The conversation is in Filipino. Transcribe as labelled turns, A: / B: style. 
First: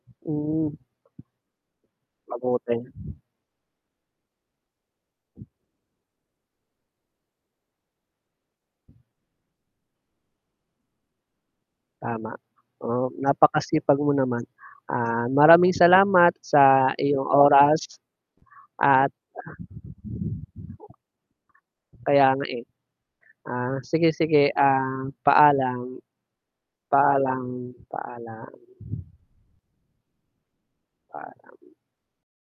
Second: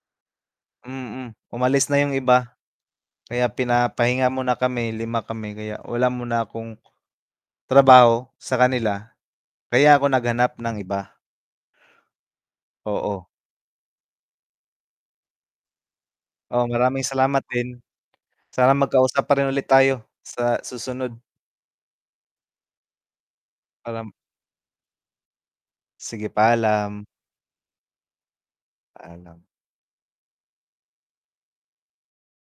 A: Hmm.
B: Mm, umalis na 'yung iba,
A: Mabuting
B: kaya pinapahinga muna kami, 5 kami, kaya wala muna akong trabaho sa kanila. Kaya ako naghanap ng iba.
A: Tama, oh,
B: Oo.
A: napakasipag mo naman, ah, maraming salamat
B: Oh,
A: sa
B: maraming
A: iyong
B: salamat din,
A: oras,
B: sana
A: at
B: magkausap pa rin ulit tayo, sa susunod.
A: Kaya nga, eh. Ah, sige,
B: Alam
A: sige, ah, paalam.
B: Sige, paalam.
A: Paalam, paalam.
B: Paalam.
A: Paalam.